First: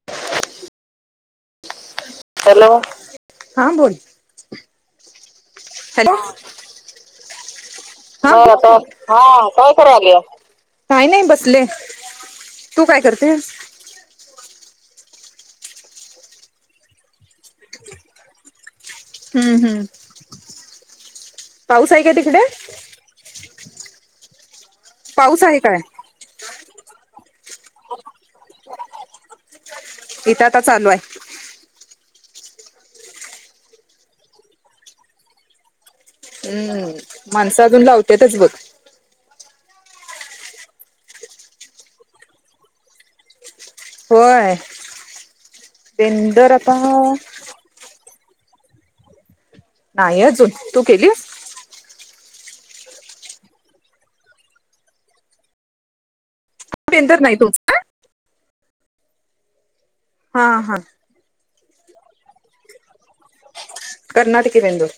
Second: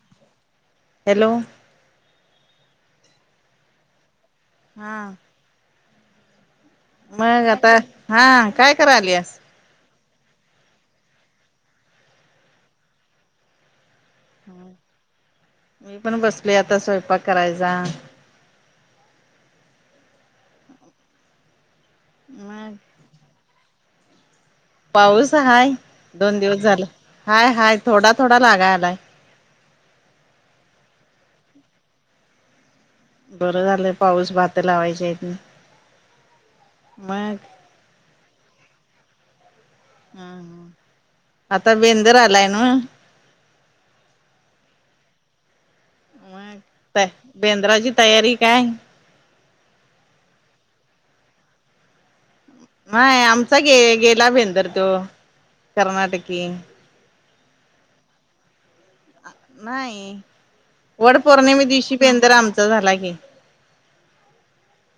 [inaudible] Hello. Hello हा बोल. हा. हॅलो. मग आता. हा काय हो [unintelligible] करायल्यास हा. काय करायल्यास? काही नाही बसले तू काय करतेसा. मी पण बसले आता स्वयंपाक करायचा. हम्म हम्म पाऊस आहे काय? तिकडे मग पाऊस आहे हाय काय? दोन दिवस झालं हाय-हाय थोडा-थोडा लागाय आलाय. इथं आता चालू आहे. बरं झालंय पाऊस भात लाव्याची ह्यात. हम्म माणसा अजून लावतातच बघ. हम आता बेंदूर आलाय न्हावा. होय बंदूर आ ताय बेंद्राची तयारी काय? नाही अजून तू केलीस? नाही आमचा गे गेला बिंदुर तो कर्नाटकी. बेंदूर नाही तुमचा? नाही. हा हा. वड पौर्णिमे दिवशी बिंदूर आमचा झाला की. कर्नाटकी बिंदुर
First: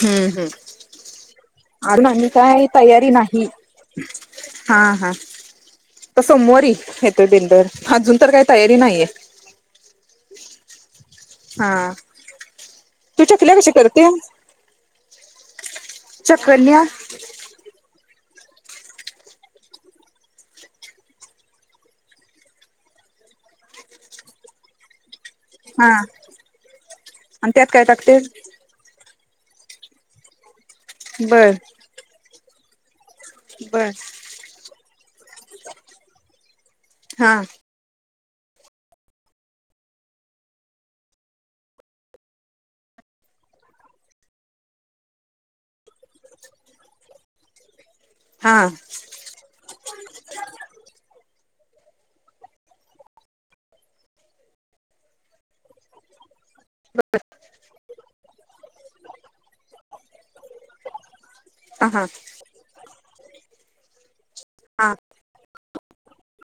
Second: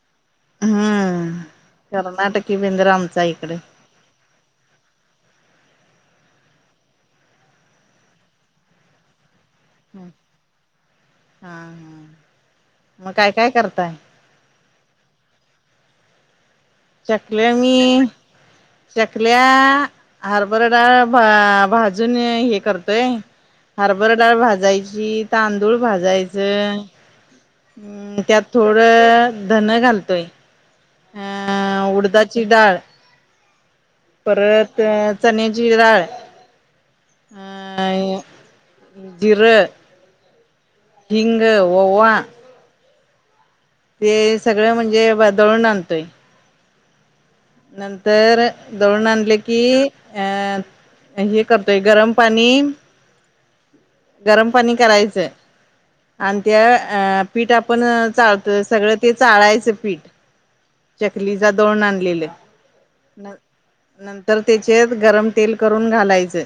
हम्म हम्म. [unintelligible] कर्नाटकी काय बेंद्र तयारी आमचा नाही. इकडे हा हा तर सोमवारी येतोय बेंदर, अजून तर काही तयारी नाहीये. हम्म हा, मग तु काय काय चकल्या कशी करताय करते? चकल्या चकल्या मी चकल्या हरभरा डाळ भाजून हे करतोय. हरभर डाळ भाजायची, तांदूळ हा भाजायचं, आणि त्यात काय टाकते? अं त्यात थोड धन घालतोय, बर अं उडदाची डाळ बर परत चण्याची डाळ हा अं अं जिरं हिंग, ओवा, ते सगळं म्हणजे वा दळून आणतोय. नंतर हा दळून आणले की, अं आणि हे करतोय गरम पाणी, गरम पाणी करायचंय. आणि त्या अं पीठ आपण चाळतो, सगळं ते चाळायचं पीठ चकलीला दळुन हा आणलेलं नंतर त्याचेत हा गरम तेल करून घालायचं.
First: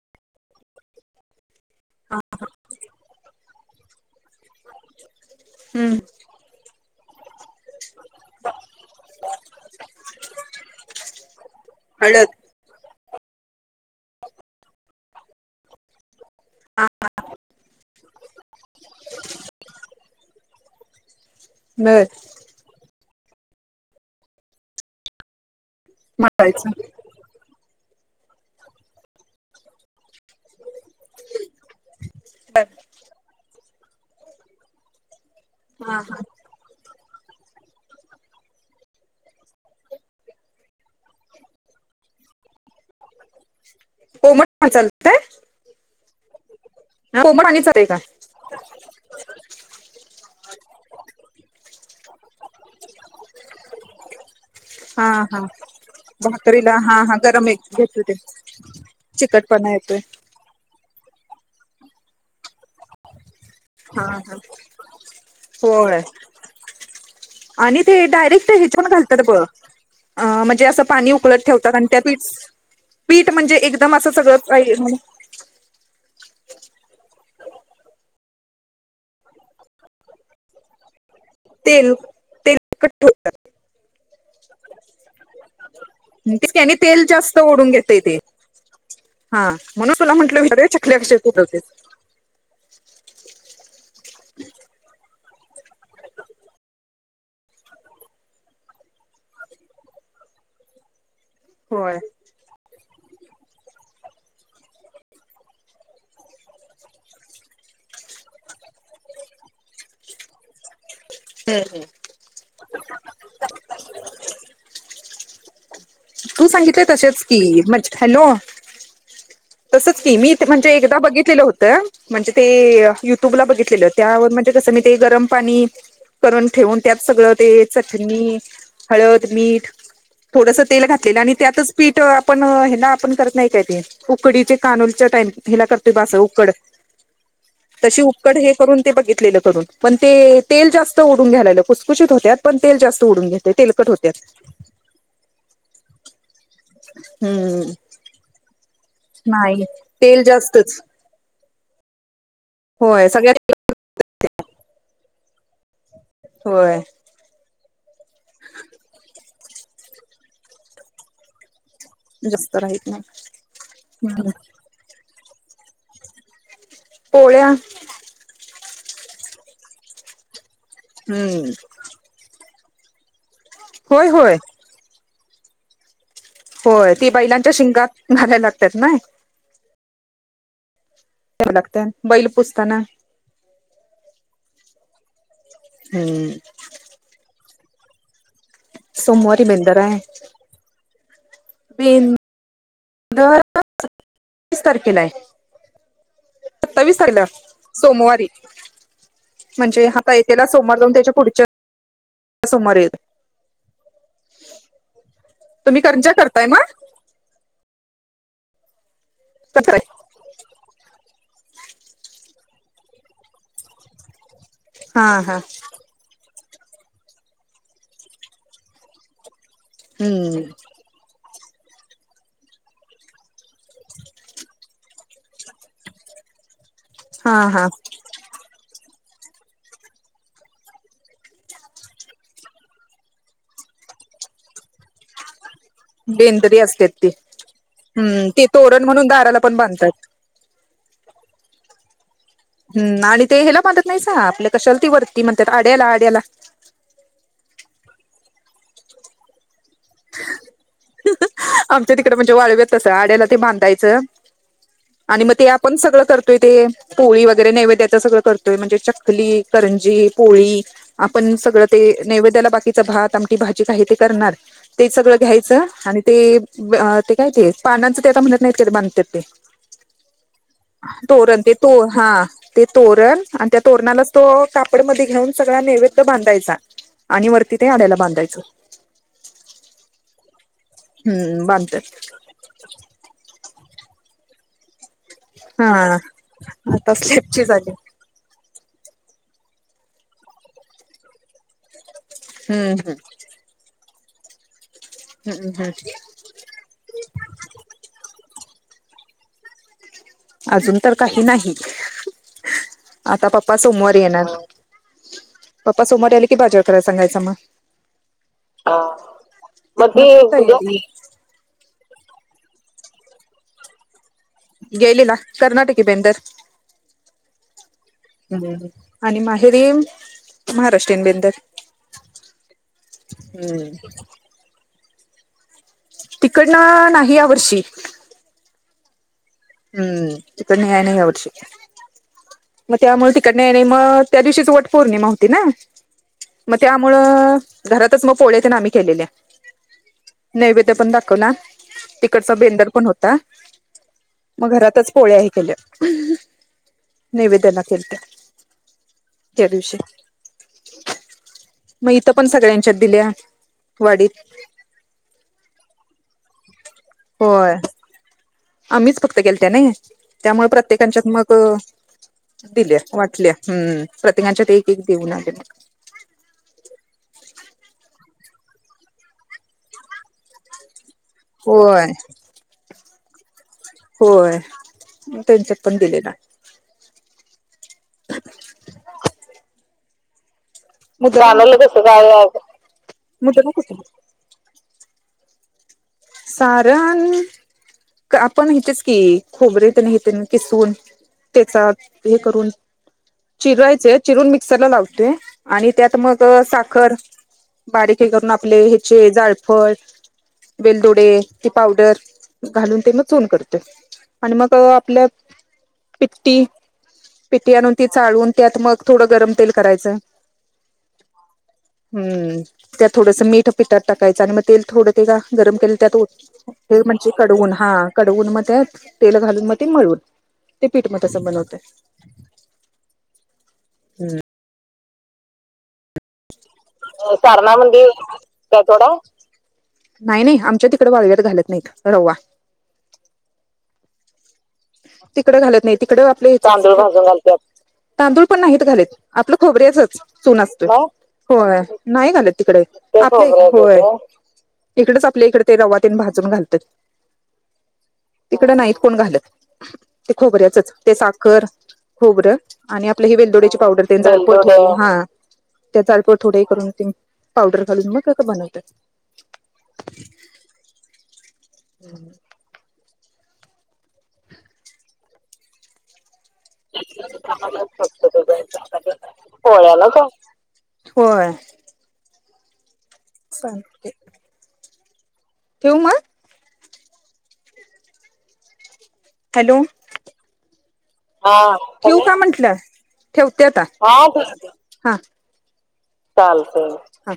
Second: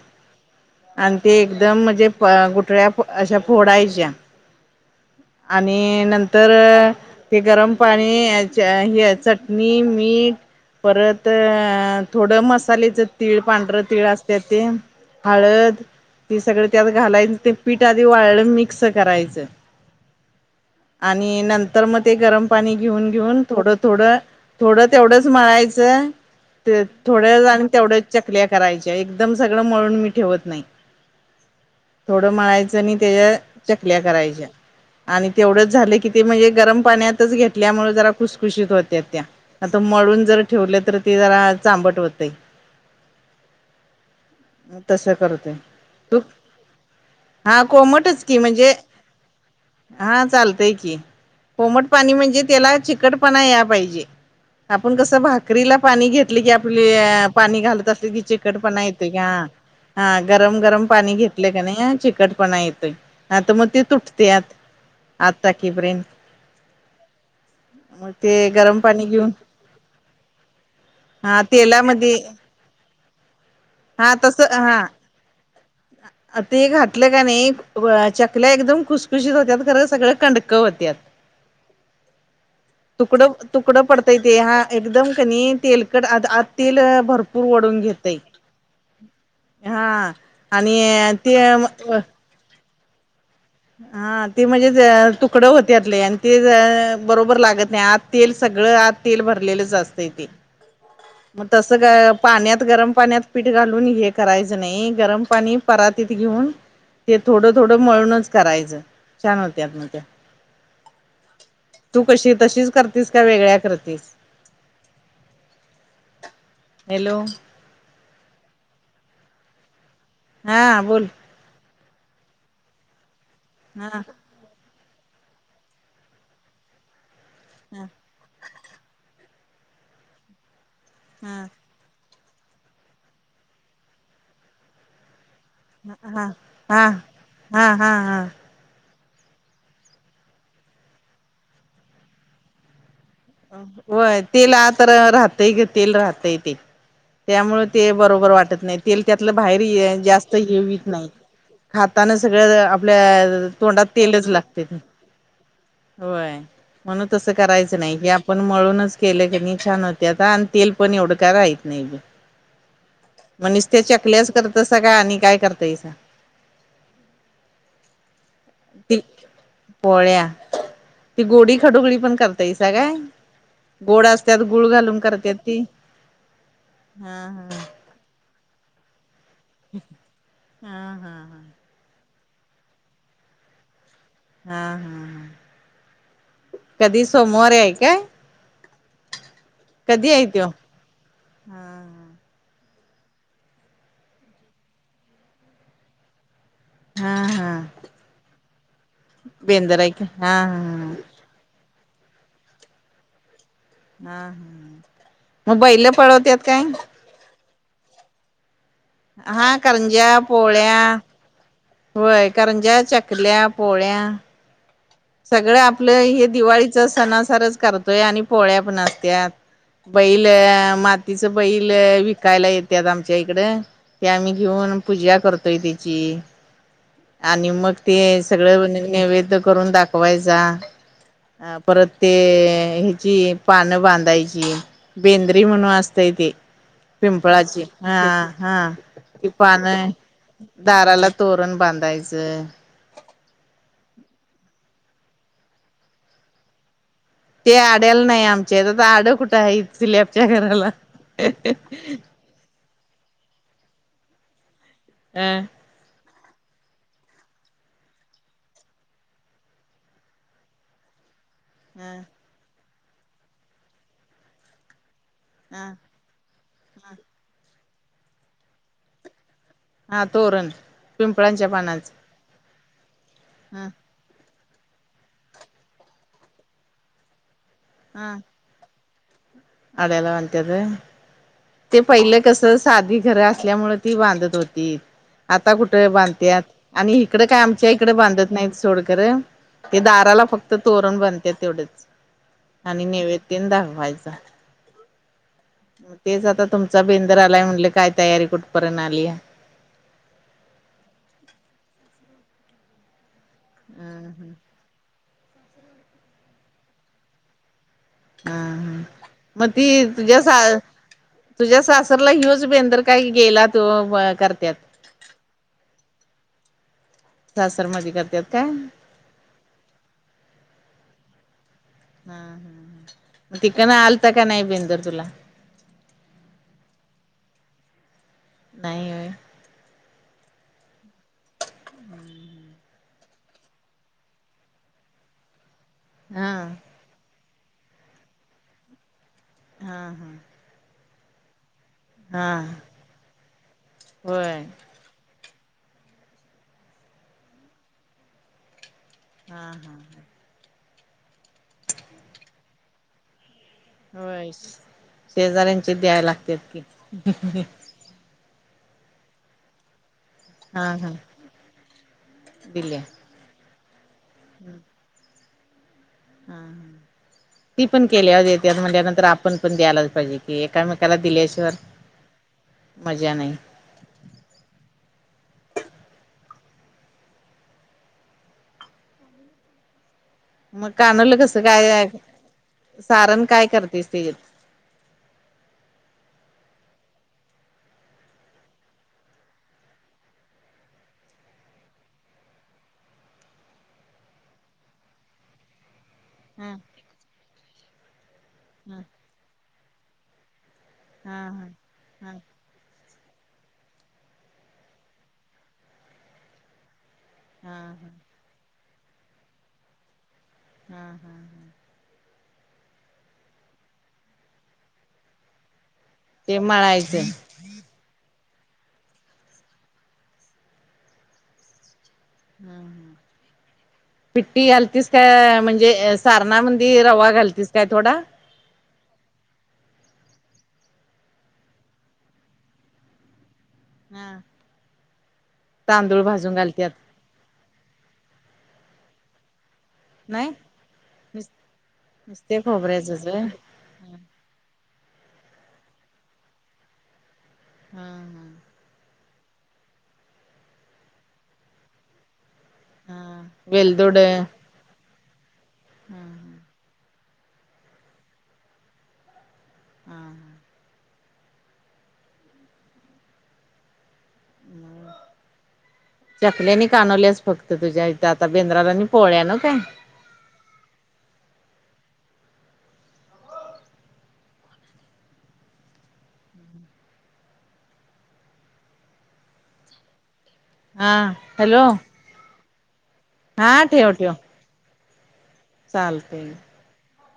आणि ते एकदम म्हणजे गुठळ्या अशा फोडायच्या. हम्म आणि नंतर हे गरम पाणी, हे चटणी, मीठ, परत हळद थोडं मसालेच तीळ, पांढरं तीळ असत्यात ते हळद ते सगळ त्यात घालायचं ते पीठ आधी वाळ मिक्स करायच आणि नंतर मग बर ते गरम पाणी घेऊन घेऊन थोडं थोडं थोडं तेवढंच मळायचं मळायचं ते थोड्या आणि तेवढ्याच चकल्या करायच्या एकदम सगळं मळून मी ठेवत नाही थोडं बर मळायचं आणि त्याच्या चकल्या करायच्या आणि तेवढेच हा झाले की हा ते म्हणजे गरम पाण्यात घेतल्यामुळे जरा खुसखुशीत होत्यात त्या आता मळुन जर ठेवले तर ते जरा चांबट होतय. कोमट पाणी तस चालतंय? करतोय, तु कोमट पाणी हा चालतंय का? कोमटच की म्हणजे हा चालतंय की कोमट पाणी म्हणजे त्याला चिकटपणा या पाहिजे आपण हा कसं भा हा करीला पाणी घेतले की भाकरीला आपली हा हा गरम एक पाणी घालत घेतो असली ते की चिकटपणा येते का चिकटपणा येतोय हं गरम-गरम पाणी घेतले का नाही चिकटपणा येतोय. आता मग ते हा हा तुटत्यात आत होय. टाकीपर्यंत आणि ते मग डायरेक्ट गरम ह्याच्या पाणी घालत्यात घेऊन ब म्हणजे अस पाणी हा उकळत ठेवतात आणि त्या तेलामध्ये पीठ पीठ म्हणजे एकदम असं हा सगळं तस हा [unintelligible] ते घातलं का नाही चकल्या एकदम खुसखुशीत होत्या खरं सगळ कंडक होत्यात तेल तेलकट ठेवतात. तुकडं तुकडं पडतायेत हा एकदम कनी तेलकट आ आ तेनी तेल जास्त ओढुन घेते ते हा म्हणुन तुला म्हटलं मी सगळे चकल्या आणि [unintelligible] ते हा ते म्हणजे तुक् कडं होते आतले आणि ते बरोबर लागत नाही आज तेल सगळं आज तेल भरलेलं असतं ते मग तसं होय काय पाण्यात गरम पाण्यात पीठ घालुन हे करायचं नाही गरम पाणी परातीत घेऊन ते थोडं थोडं मळुनच करायचं छान होत्यात मग त्या तु कशी तशीच करतीस का वेगळ्या करतीस तु सांगितय हॅलो तसेच की म हॅलो तसंच की मी म्हणजे हा एकदा बोल बघितलेलं होतं म्हणजे ते युट्युबला हा बघितलेलं हा त्यावर कस मी ते गरम पाणी करून ठेवुन त्यात सगळ ते चटणी हळद मीठ थोडस तेल घातलेलं आणि हा त्यातच पीठ आपण हे ना आपण करत नाही काय ते उकडीचे कानुलच्या टाइम हिला करते बा अस हा उकड हा हा हा तशी हा उकड हे ते बघितले करून पण तेल जास्त ओढुन घ्याय खुसखुशीत होत्यात पण तेल जास्त ओढुन घे होय तेल आ तर राहतय ग तेल राहतय ते त्यामुळे हम्म ते बरोबर वाटत नाही तेल त्यातल बाहेर नाही तेल जास्त हे जास्तच व्हत नाही खाताना सगळं होय आपल्या सगळ्यात तोंडात तेलच लागते होय म्हणून तसं करायचं नाही हे आपण मळूनच केले की नाही छान होते आता आणि तेल पण एवढं का राहत नाही बी जास्त राहत मग निसत्या त्या नाही चकल्याच करत सग आणि काय करतायस पोळ्या त पोळ्या ती हम्म गोडी खडोगळी पण करते काय गोड होय असत्या होय गुळ घालून करत्यात ती होय ती हा बैलांच्या हा शिंगात घालायला लागतात ना हा हा व लागते बैल पुसताना हा हा हा हम्म कधी सोमवारी आहे काय सोमवारी बेंदर आहे ऐतो बन [unintelligible] दीस तारखेला आहे सत्तावीस हा तारला हा सोमवारी बेंदर म्हणजे आहे का आता हा येतेला सोमोर हा जाऊन त्याच्या पुढ समर हा ह मग तुम्ही बैले करंजा पळवतत करताय काय मग हा करंज पोळ्या वय करंजा चकल्या पोळ्या हा हा सगळ आपलं हे दिवाळीचा सणासारच करतोय आणि पोळ्या पणचत्यात बैल हम्म मातीच बैल विकायला येतात आमच्या इकड ते आम्ही घेऊन पूजा करतोय त्याची हा आणि हा मग ते सगळं नैवेद करून दाखवायचा अ परत ते ह्याची पानं बांधायची बेंद्री म्हणून अस ते बेंदरी असते ती पिंपळाची हा हम्म ते हा तोरण म्हणून त दाराला पण पान बांधतात दाराला तोरण बांधायचं हम्म आणि ते हे्याला बधत नाहीसा आपल्या कशाल ती वरती म्हणतात आड्याला आड्याला ते आड्याल नाही आमच्या तर आता आड कुठं आहे स्लबच्या घराला म्हवाले व तसं आड्याला ते बांधायचं आणि मग ते ह आपण सगळं करतोय ते पोळी वगैरे नैवेद्याच सगळं करतोय म्हणजे चखली करंजी पोळी आपण सग ते ह नै्याला बा भातम भाज का ते करणार ते सगळं घ्यायच ते ते काय ते पानांचं ते आता म्हणत नाहीत का बांतात ते हा तोरण तोरण पिंपळांच्या देतो पानाच हा ते तोरण आणि त्या ह तोरणालाच तो कापडमध्ये घेऊन सगळा नैवेद्य बांधायचा. आणि वरती ते आड्याला बांधायचं. अड्याला बांधण्यात होय, हम्म ते बांधतात पहिलं कस साधी घर असल्यामुळे ती बांधत होती. आता हा कुठ बांधत्यात आणि आता इकडें काय स्लेपची आमच्या झाली इकडे बांधत नाही सोडं. खर ते दाराला फक्त तोरण बांधत्यात तेवढच हम्म आणि हम्म नैवे ती दाखवाचा. हम्म! हम्म तेच आता तुमचा बेंदर आलाय म्हटले काय तयारी कुठपर्यंत आलीया? अजून तर काही नाही आता पप्पा सोमवार येणार. हा पप्पा सोमवारी आले कि बाज्यार करायला सांगायचं मग. हा ह मग ती तुझ्या सा तुझ्या सासरला ह्योच बेंदर काही गेला तो करत्यात? गेलला कर्नाटकी बेंदर! सासर मदी करत्यात काय? आणि माहेरी महाराष्ट्रीयन बेंदर! तिकन आलता का नाही बिंदुर तुला? तिकडनं नाही यावर्षी. नाही होय. हम्म तकडन ह्या नाय वर्षी! मग त्यामुळे तिकड येणे म त्या दिवशीची वट पौर्णिमा होती ना हा. मग त्या त्यामुळं घरातच मग पोळ ते न आम्ही केलेल्या. हा हा! नैवेद्य पण दाखला ना तिकडचा हा बेंदर पण होता होय मग घरातच पोळ्या ही केल्या. नैवेद्यला केलंते. हा हा! मग इथ पण सगळ्यांच्यात दिल्या वाडीत होय शेजाऱ्यांची द्याय लागते की! होय आम्हीच फक्त गेलत्या नाय? त्यामुळ हा हा प्रत्येकांच्यात मग दिल्या वाटल्या हम्. प्रतिकांच्या एक एक एक देऊन आल्यात. [inaudible] ती पण केल्याव देत्यात म्हणल्या नंतर आपण पण द्यायलाच पाहिजे कि एकामेकाला दिल्या होय मजा नाही. होय त्यांनच्यात पण दिलेला. मग कानवलं कसं काय सारण काय करतेस तेज्यात? सारण आपण हीचेच की खोबरे तेन किसकुन त्याचा हे करून चिरायचे चिरून मिक्सरला लावतोय आणि त्यात मग हा साखर बारीक करून आपले हा ह्याचे जाळफळ वेलदोडे हा ते पावडर हा हा घालून ते मग चोन करते आणि मग आपल्या पिपटी पिटी हा हा आणून ती चाळून त्यात मग थोडं गरम तेल करायचंय. हा हा हा! हम् त्यात थोडंसं मीठ पाठात टाकायचं आणि मग तेल थोड ते का गरम केलेल त्यात ते हे मळायचं म्हणजे कडवून हा. कडवून मग त्यात तेल घालून मग ते मळवून ते पीठ म तसं बनवते. हम्म. पिट्टी घालतीस का म्हणजे सारणामध्ये रवा घालतीस काय थोडा त्या ोडा नाही नाही आमच्या तिकड वाळ्यात घालत नाहीत रववा हा तिकडे घालत नाही तिकडे आपले घालत्यात तांदळ भाजून घालत तांदूळ पण नाहीत घालेत आपलं नाही खोबरेचच ून असतो नुस होय नाही झाले नुसते तिकडे खोबऱ्याचच होय इकडेच आपल्या इकडे ते रवातीन भाजून घालतात हा हा तकडे नाहीत कोण घालत ते खबरचच ते साखर खबरं आणि आपलं ही हा वेलदोडची पावडर वेलदोड हा त्यां हा त्याचाळपळ थोडंही हा करून ते पावडर घालून मग का बनवतात हम ह हम् चकल्यानी कानवल्यास फक्त तुझ्या इथ आता बेंद्रालानी पोळ्या न काय? पोळ्याला का? होय शांत ठिऊ मग हॅलो हा हॅलो तू का म्हंटलं ठेवते हा आता हा चालत चालतंय. हा